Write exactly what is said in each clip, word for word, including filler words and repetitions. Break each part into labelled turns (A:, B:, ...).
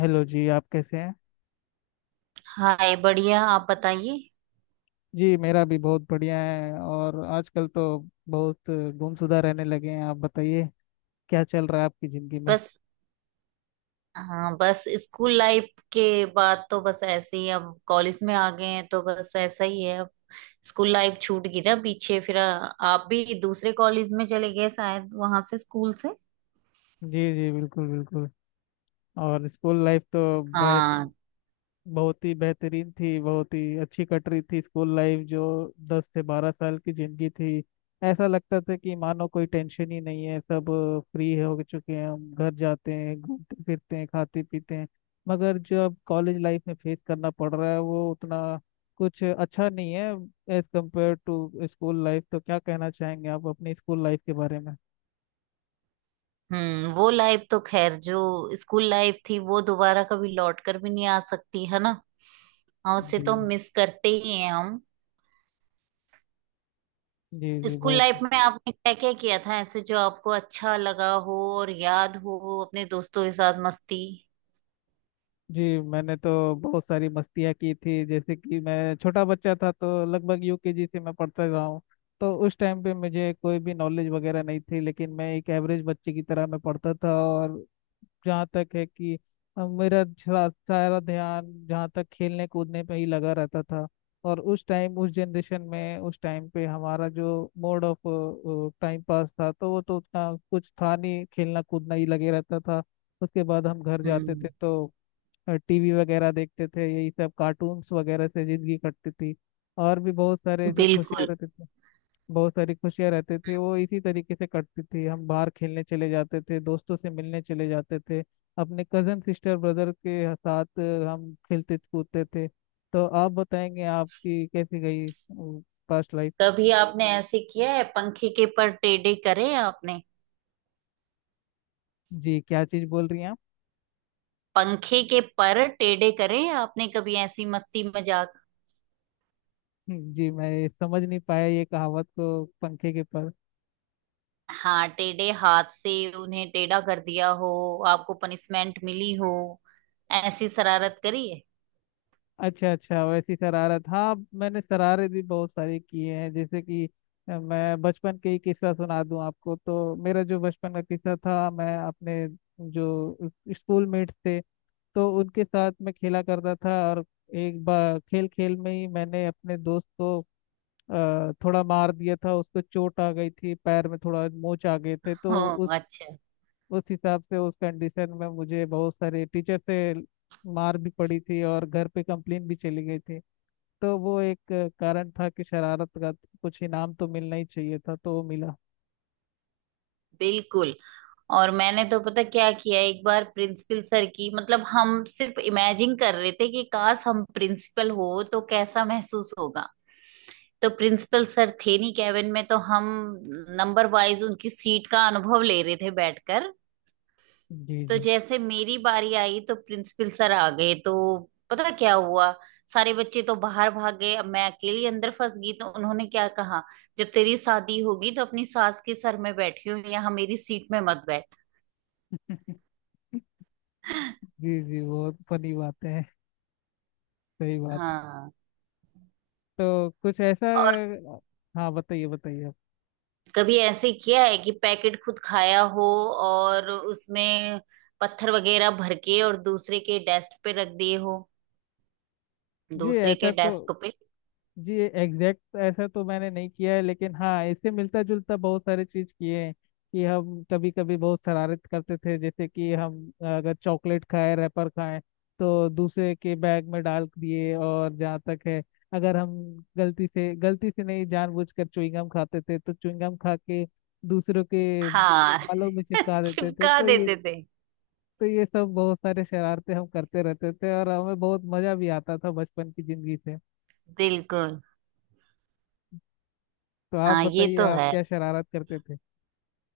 A: Hello जी, आप कैसे हैं।
B: हाय, बढ़िया। आप बताइए।
A: जी मेरा भी बहुत बढ़िया है। और आजकल तो बहुत गुमशुदा रहने लगे हैं, आप बताइए क्या चल रहा है आपकी ज़िंदगी में।
B: बस। हाँ, बस स्कूल लाइफ के बाद तो बस ऐसे ही, अब कॉलेज में आ गए हैं तो बस ऐसा ही है अब। स्कूल लाइफ छूट गई ना पीछे, फिर आ, आप भी दूसरे कॉलेज में चले गए शायद वहां से, स्कूल से।
A: जी जी, बिल्कुल बिल्कुल। और स्कूल लाइफ तो भाई
B: हाँ।
A: बहुत ही बेहतरीन थी, बहुत ही अच्छी कट रही थी स्कूल लाइफ, जो दस से बारह साल की जिंदगी थी। ऐसा लगता था कि मानो कोई टेंशन ही नहीं है, सब फ्री हो चुके हैं, हम घर जाते हैं, घूमते फिरते हैं, खाते पीते हैं। मगर जब कॉलेज लाइफ में फेस करना पड़ रहा है, वो उतना कुछ अच्छा नहीं है as compare to school life. तो क्या कहना चाहेंगे आप अपनी स्कूल लाइफ के बारे में।
B: हम्म वो लाइफ तो खैर, जो स्कूल लाइफ थी वो दोबारा कभी लौट कर भी नहीं आ सकती है ना। हाँ, उसे
A: जी
B: तो मिस करते ही हैं हम।
A: जी जी,
B: स्कूल
A: बहुत।
B: लाइफ में आपने क्या क्या किया था ऐसे जो आपको अच्छा लगा हो और याद हो, अपने दोस्तों के साथ मस्ती।
A: जी मैंने तो बहुत सारी मस्तियाँ की थी। जैसे कि मैं छोटा बच्चा था, तो लगभग यूकेजी से मैं पढ़ता रहा हूँ। तो उस टाइम पे मुझे कोई भी नॉलेज वगैरह नहीं थी, लेकिन मैं एक एवरेज बच्चे की तरह मैं पढ़ता था। और जहाँ तक है कि अ, मेरा सारा सारा ध्यान जहाँ तक खेलने कूदने पे ही लगा रहता था। और उस टाइम, उस जनरेशन में, उस टाइम पे हमारा जो मोड ऑफ टाइम पास था, तो वो तो उतना कुछ था नहीं, खेलना कूदना ही लगे रहता था। उसके बाद हम घर जाते थे
B: हम्म।
A: तो टीवी वगैरह देखते थे, यही सब कार्टून्स वगैरह से जिंदगी कटती थी। और भी बहुत सारे जो खुशियाँ
B: बिल्कुल।
A: रहते थे, बहुत सारी खुशियाँ रहते थे, वो इसी तरीके से कटती थी। हम बाहर खेलने चले जाते थे, दोस्तों से मिलने चले जाते थे, अपने कजन सिस्टर ब्रदर के साथ हम खेलते कूदते थे। तो आप बताएंगे आपकी कैसी गई पास्ट लाइफ।
B: कभी आपने ऐसे किया है, पंखे के पर टेढ़े करे आपने?
A: जी क्या चीज़ बोल रही हैं आप।
B: पंखे के पर टेढ़े करे आपने? कभी ऐसी मस्ती मजाक?
A: हम्म, जी मैं समझ नहीं पाया ये कहावत को, पंखे के पर।
B: हाँ, टेढ़े हाथ से उन्हें टेढ़ा कर दिया हो, आपको पनिशमेंट मिली हो, ऐसी शरारत करी है।
A: अच्छा अच्छा, वैसी शरारत। हाँ मैंने शरारत भी बहुत सारी की हैं। जैसे कि अ, मैं बचपन के ही किस्सा सुना दूं आपको। तो मेरा जो बचपन का किस्सा था, मैं अपने जो स्कूल मेट्स थे तो उनके साथ मैं खेला करता था। और एक बार खेल खेल में ही मैंने अपने दोस्त को अ, थोड़ा मार दिया था, उसको चोट आ गई थी, पैर में थोड़ा मोच आ गए थे।
B: हो।
A: तो उस
B: अच्छा।
A: उस हिसाब से उस कंडीशन में मुझे बहुत सारे टीचर से मार भी पड़ी थी और घर पे कंप्लेन भी चली गई थी। तो वो एक अ, कारण था कि शरारत का कुछ इनाम तो मिलना ही चाहिए था, तो वो मिला।
B: बिल्कुल। और मैंने तो पता क्या किया, एक बार प्रिंसिपल सर की, मतलब हम सिर्फ इमेजिन कर रहे थे कि काश हम प्रिंसिपल हो तो कैसा महसूस होगा। तो प्रिंसिपल सर थे नहीं कैबिन में, तो हम नंबर वाइज उनकी सीट का अनुभव ले रहे थे बैठकर।
A: जी
B: तो
A: जी।
B: जैसे मेरी बारी आई तो प्रिंसिपल सर आ गए। तो पता क्या हुआ, सारे बच्चे तो बाहर भाग गए, अब मैं अकेली अंदर फंस गई। तो उन्होंने क्या कहा, जब तेरी शादी होगी तो अपनी सास के सर में बैठी हो, यहाँ मेरी सीट में मत बैठ।
A: जी जी, बहुत फनी बातें हैं। सही बात।
B: हाँ।
A: तो कुछ ऐसा।
B: और
A: हाँ बताइए बताइए आप।
B: कभी ऐसे किया है कि पैकेट खुद खाया हो और उसमें पत्थर वगैरह भर के और दूसरे के डेस्क पे रख दिए हो?
A: जी
B: दूसरे के
A: ऐसा तो।
B: डेस्क पे।
A: जी एग्जैक्ट ऐसा तो मैंने नहीं किया है, लेकिन हाँ इससे मिलता जुलता बहुत सारे चीज किए हैं। कि हम कभी कभी बहुत शरारत करते थे। जैसे कि हम अगर चॉकलेट खाए, रैपर खाए, तो दूसरे के बैग में डाल दिए। और जहाँ तक है, अगर हम गलती से, गलती से नहीं जानबूझकर च्युइंगम खाते थे, तो च्युइंगम खा के दूसरों के
B: हाँ।
A: बालों में चिपका देते थे।
B: चिपका
A: तो ये,
B: देते थे।
A: तो ये सब बहुत सारे शरारते हम करते रहते थे और हमें बहुत मजा भी आता था बचपन की जिंदगी से।
B: बिल्कुल।
A: तो आप
B: हाँ, ये
A: बताइए
B: तो
A: आप
B: है।
A: क्या शरारत करते थे।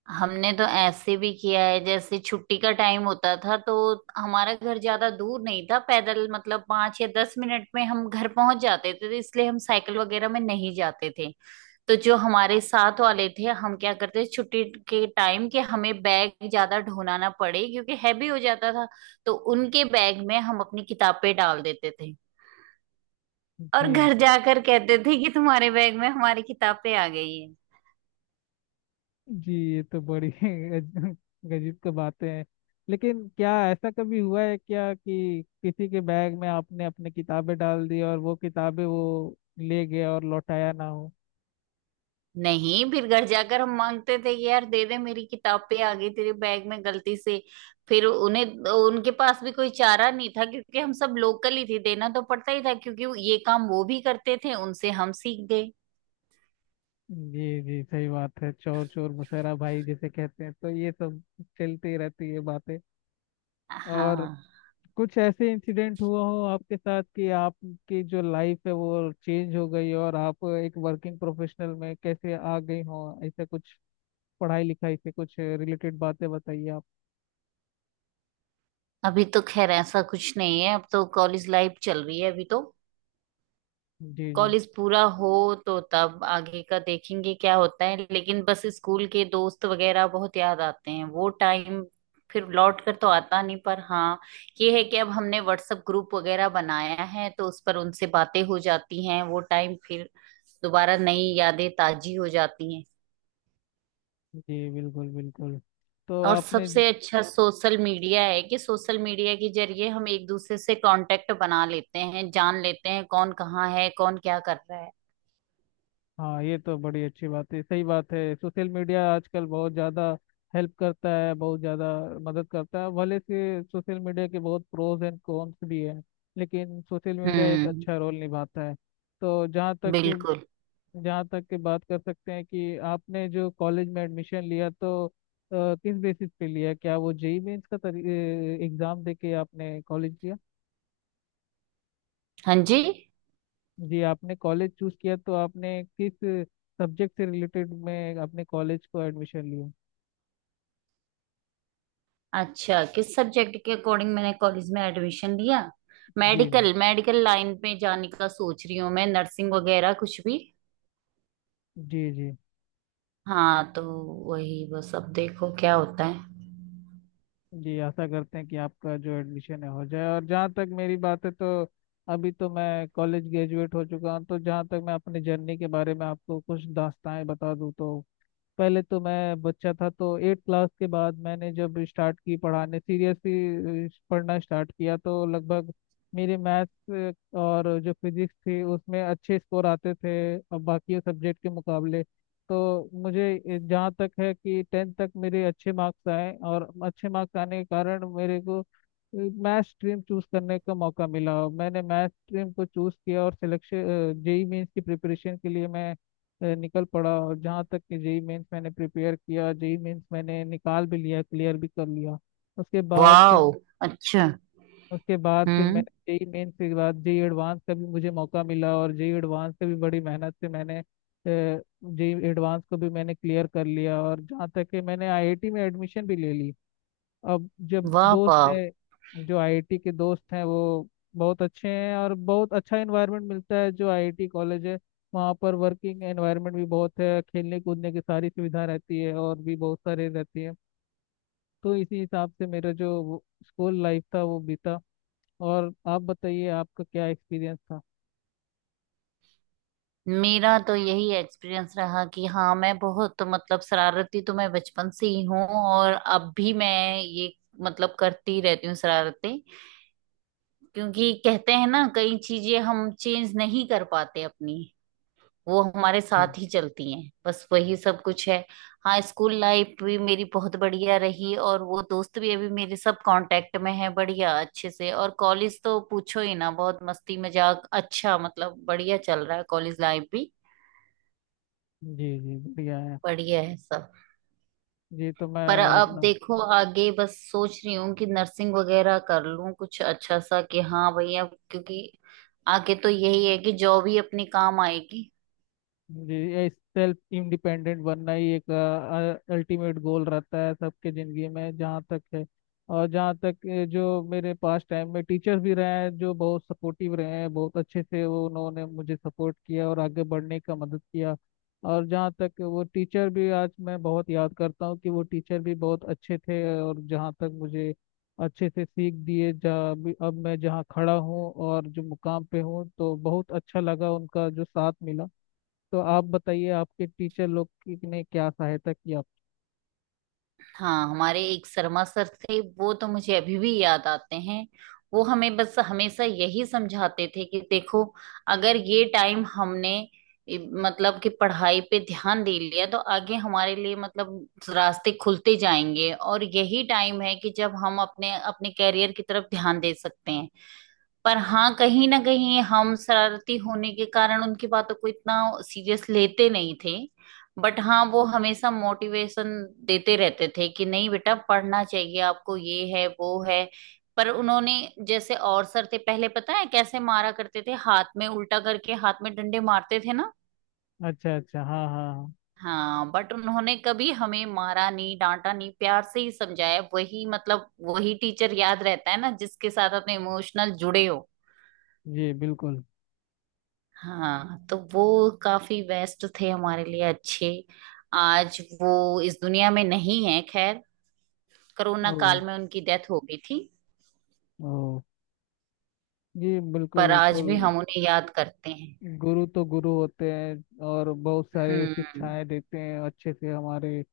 B: हमने तो ऐसे भी किया है, जैसे छुट्टी का टाइम होता था तो हमारा घर ज्यादा दूर नहीं था, पैदल मतलब पांच या दस मिनट में हम घर पहुंच जाते थे, तो इसलिए हम साइकिल वगैरह में नहीं जाते थे। तो जो हमारे साथ वाले थे, हम क्या करते छुट्टी के टाइम के, हमें बैग ज्यादा ढोना ना पड़े क्योंकि हैवी हो जाता था, तो उनके बैग में हम अपनी किताबें डाल देते थे और घर
A: जी
B: जाकर कहते थे कि तुम्हारे बैग में हमारी किताबें आ गई है।
A: जी, ये तो बड़ी गज- गजब की बातें हैं। लेकिन क्या ऐसा कभी हुआ है क्या कि किसी के बैग में आपने अपनी किताबें डाल दी और वो किताबें वो ले गया और लौटाया ना हो।
B: नहीं, फिर घर जाकर हम मांगते थे कि यार दे दे, मेरी किताबें आ गई तेरे बैग में गलती से। फिर उन्हें, उनके पास भी कोई चारा नहीं था क्योंकि हम सब लोकल ही थे, देना तो पड़ता ही था, क्योंकि ये काम वो भी करते थे, उनसे हम सीख गए।
A: जी जी, सही बात है। चोर चोर मुसहरा भाई जिसे कहते हैं, तो ये सब चलती रहती है बातें। और
B: हाँ।
A: कुछ ऐसे इंसिडेंट हुआ हो आपके साथ कि आपकी जो लाइफ है वो चेंज हो गई और आप एक वर्किंग प्रोफेशनल में कैसे आ गई हो। ऐसा कुछ पढ़ाई लिखाई से कुछ रिलेटेड बातें बताइए आप।
B: अभी तो खैर ऐसा कुछ नहीं है, अब तो कॉलेज लाइफ चल रही है अभी तो।
A: जी जी
B: कॉलेज पूरा हो तो तब आगे का देखेंगे क्या होता है, लेकिन बस स्कूल के दोस्त वगैरह बहुत याद आते हैं, वो टाइम फिर लौट कर तो आता नहीं, पर हाँ ये है कि अब हमने व्हाट्सएप ग्रुप वगैरह बनाया है तो उस पर उनसे बातें हो जाती हैं, वो टाइम फिर दोबारा नई यादें ताजी हो जाती हैं।
A: जी, बिल्कुल बिल्कुल। तो
B: और
A: आपने ज-
B: सबसे अच्छा सोशल मीडिया है कि सोशल मीडिया के जरिए हम एक दूसरे से कांटेक्ट बना लेते हैं, जान लेते हैं कौन कहाँ है, कौन क्या कर रहा है।
A: हाँ ये तो बड़ी अच्छी बात है, सही बात है। सोशल मीडिया आजकल बहुत ज़्यादा हेल्प करता है, बहुत ज़्यादा मदद करता है। भले से सोशल मीडिया के बहुत प्रोज एंड कॉन्स भी हैं, लेकिन सोशल मीडिया एक
B: हम्म।
A: अच्छा रोल निभाता है। तो जहाँ तक कि
B: बिल्कुल।
A: जहाँ तक की बात कर सकते हैं, कि आपने जो कॉलेज में एडमिशन लिया तो अ, किस बेसिस पे लिया, क्या वो जेई मेंस का एग्ज़ाम दे के आपने कॉलेज लिया।
B: हाँ जी।
A: जी आपने कॉलेज चूज किया, तो आपने किस सब्जेक्ट से रिलेटेड में अपने कॉलेज को एडमिशन लिया।
B: अच्छा, किस सब्जेक्ट के अकॉर्डिंग मैंने कॉलेज में एडमिशन लिया।
A: जी
B: मेडिकल, मेडिकल लाइन में जाने का सोच रही हूँ मैं, नर्सिंग वगैरह कुछ भी।
A: जी। जी
B: हाँ, तो वही, बस अब देखो क्या होता है।
A: जी आशा करते हैं कि आपका जो एडमिशन है हो जाए। और जहाँ तक मेरी बात है, तो अभी तो मैं कॉलेज ग्रेजुएट हो चुका हूँ। तो जहाँ तक मैं अपनी जर्नी के बारे में आपको कुछ दास्तानें बता दूँ, तो पहले तो मैं बच्चा था, तो एट क्लास के बाद मैंने जब स्टार्ट की पढ़ाने, सीरियसली पढ़ना स्टार्ट किया, तो लगभग मेरे मैथ्स और जो फिजिक्स थी उसमें अच्छे स्कोर आते थे अब बाकी सब्जेक्ट के मुकाबले। तो मुझे ए- जहाँ तक है कि टेंथ तक मेरे अच्छे मार्क्स आए, और अच्छे मार्क्स आने के कारण मेरे को मैथ स्ट्रीम चूज करने का मौका मिला। मैंने मैथ स्ट्रीम को चूज किया, और सिलेक्शन जेई मेंस की प्रिपरेशन के लिए मैं अ, निकल पड़ा। और जहाँ तक कि जेई मेंस मैंने प्रिपेयर किया, जेई मेंस मैंने निकाल भी लिया, क्लियर भी कर लिया। उसके बाद फिर
B: वाह। अच्छा।
A: उसके बाद फिर
B: हम्म।
A: मैंने जेई मेंस के बाद जेई एडवांस का भी मुझे मौका मिला। और जेई एडवांस का भी बड़ी मेहनत से मैंने जेई एडवांस को भी मैंने क्लियर कर लिया, और जहाँ तक कि मैंने आईआईटी में एडमिशन भी ले ली। अब जब
B: वाह
A: दोस्त
B: वाह।
A: है, जो आईआईटी के दोस्त हैं, वो बहुत अच्छे हैं। और बहुत अच्छा एनवायरनमेंट मिलता है जो आईआईटी कॉलेज है, वहाँ पर वर्किंग एनवायरनमेंट भी बहुत है, खेलने कूदने की सारी सुविधा रहती है और भी बहुत सारे रहती है। तो इसी हिसाब से मेरा जो स्कूल लाइफ था वो बीता। और आप बताइए आपका क्या एक्सपीरियंस था।
B: मेरा तो यही एक्सपीरियंस रहा कि हाँ, मैं बहुत मतलब शरारती तो मैं बचपन से ही हूँ और अब भी मैं ये मतलब करती रहती हूँ शरारतें, क्योंकि कहते हैं ना कई चीजें हम चेंज नहीं कर पाते अपनी, वो हमारे
A: जी
B: साथ ही चलती हैं, बस वही सब कुछ है। हाँ, स्कूल लाइफ भी मेरी बहुत बढ़िया रही और वो दोस्त भी अभी मेरे सब कांटेक्ट में है बढ़िया, अच्छे से। और कॉलेज तो पूछो ही ना, बहुत मस्ती मजाक, अच्छा मतलब बढ़िया चल रहा है कॉलेज लाइफ भी।
A: जी, जी, बढ़िया है।
B: बढ़िया है सब।
A: जी तो मैं
B: पर अब
A: अपना।
B: देखो आगे बस सोच रही हूँ कि नर्सिंग वगैरह कर लूँ कुछ अच्छा सा, कि हाँ भैया, क्योंकि आगे तो यही है कि जॉब ही अपने काम आएगी।
A: जी सेल्फ इंडिपेंडेंट बनना ही एक अल्टीमेट गोल रहता है सबके ज़िंदगी में जहाँ तक है। और जहाँ तक अ, जो मेरे पास टाइम में टीचर्स भी रहे हैं जो बहुत सपोर्टिव रहे हैं बहुत अच्छे से, वो उन्होंने मुझे सपोर्ट किया और आगे बढ़ने का मदद किया। और जहाँ तक वो टीचर भी आज मैं बहुत याद करता हूँ, कि वो टीचर भी बहुत अच्छे थे और जहाँ तक मुझे अच्छे से सीख दिए, जहाँ भी अब मैं जहाँ खड़ा हूँ और जो मुकाम पे हूँ, तो बहुत अच्छा लगा उनका जो साथ मिला। तो आप बताइए आपके टीचर लोग की- ने क्या सहायता की आप।
B: हाँ, हमारे एक शर्मा सर थे, वो तो मुझे अभी भी याद आते हैं। वो हमें बस हमेशा यही समझाते थे कि देखो, अगर ये टाइम हमने इ- मतलब कि पढ़ाई पे ध्यान दे लिया तो आगे हमारे लिए, मतलब रास्ते खुलते जाएंगे और यही टाइम है कि जब हम अपने अपने कैरियर की तरफ ध्यान दे सकते हैं। पर हाँ, कहीं ना कहीं हम शरारती होने के कारण उनकी बातों को इतना सीरियस लेते नहीं थे। बट हाँ, वो हमेशा मोटिवेशन देते रहते थे कि नहीं बेटा, पढ़ना चाहिए आपको, ये है वो है। पर उन्होंने, जैसे और सर थे पहले पता है कैसे मारा करते थे, हाथ में उल्टा करके हाथ में डंडे मारते थे ना।
A: अच्छा अच्छा, हाँ हाँ हाँ,
B: हाँ, बट उन्होंने कभी हमें मारा नहीं, डांटा नहीं, प्यार से ही समझाया, वही मतलब वही टीचर याद रहता है ना जिसके साथ अपने इमोशनल जुड़े हो।
A: जी बिल्कुल।
B: हाँ, तो वो काफी बेस्ट थे हमारे लिए, अच्छे। आज वो इस दुनिया में नहीं है, खैर कोरोना
A: ओ,
B: काल में उनकी डेथ हो गई थी।
A: ओ, जी बिल्कुल
B: पर आज
A: बिल्कुल।
B: भी हम उन्हें याद करते हैं।
A: गुरु तो गुरु होते हैं और बहुत सारी
B: हम्म।
A: शिक्षाएं देते हैं अच्छे से। हमारे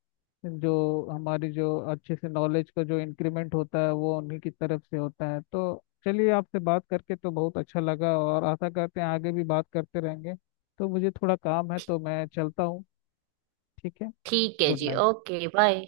A: जो, हमारी जो अच्छे से नॉलेज का जो इंक्रीमेंट होता है, वो उन्हीं की तरफ से होता है। तो चलिए, आपसे बात करके तो बहुत अच्छा लगा और आशा करते हैं आगे भी बात करते रहेंगे। तो मुझे थोड़ा काम है,
B: ठी-
A: तो मैं चलता हूँ। ठीक है,
B: ठीक है
A: गुड
B: जी,
A: नाइट।
B: Okay bye.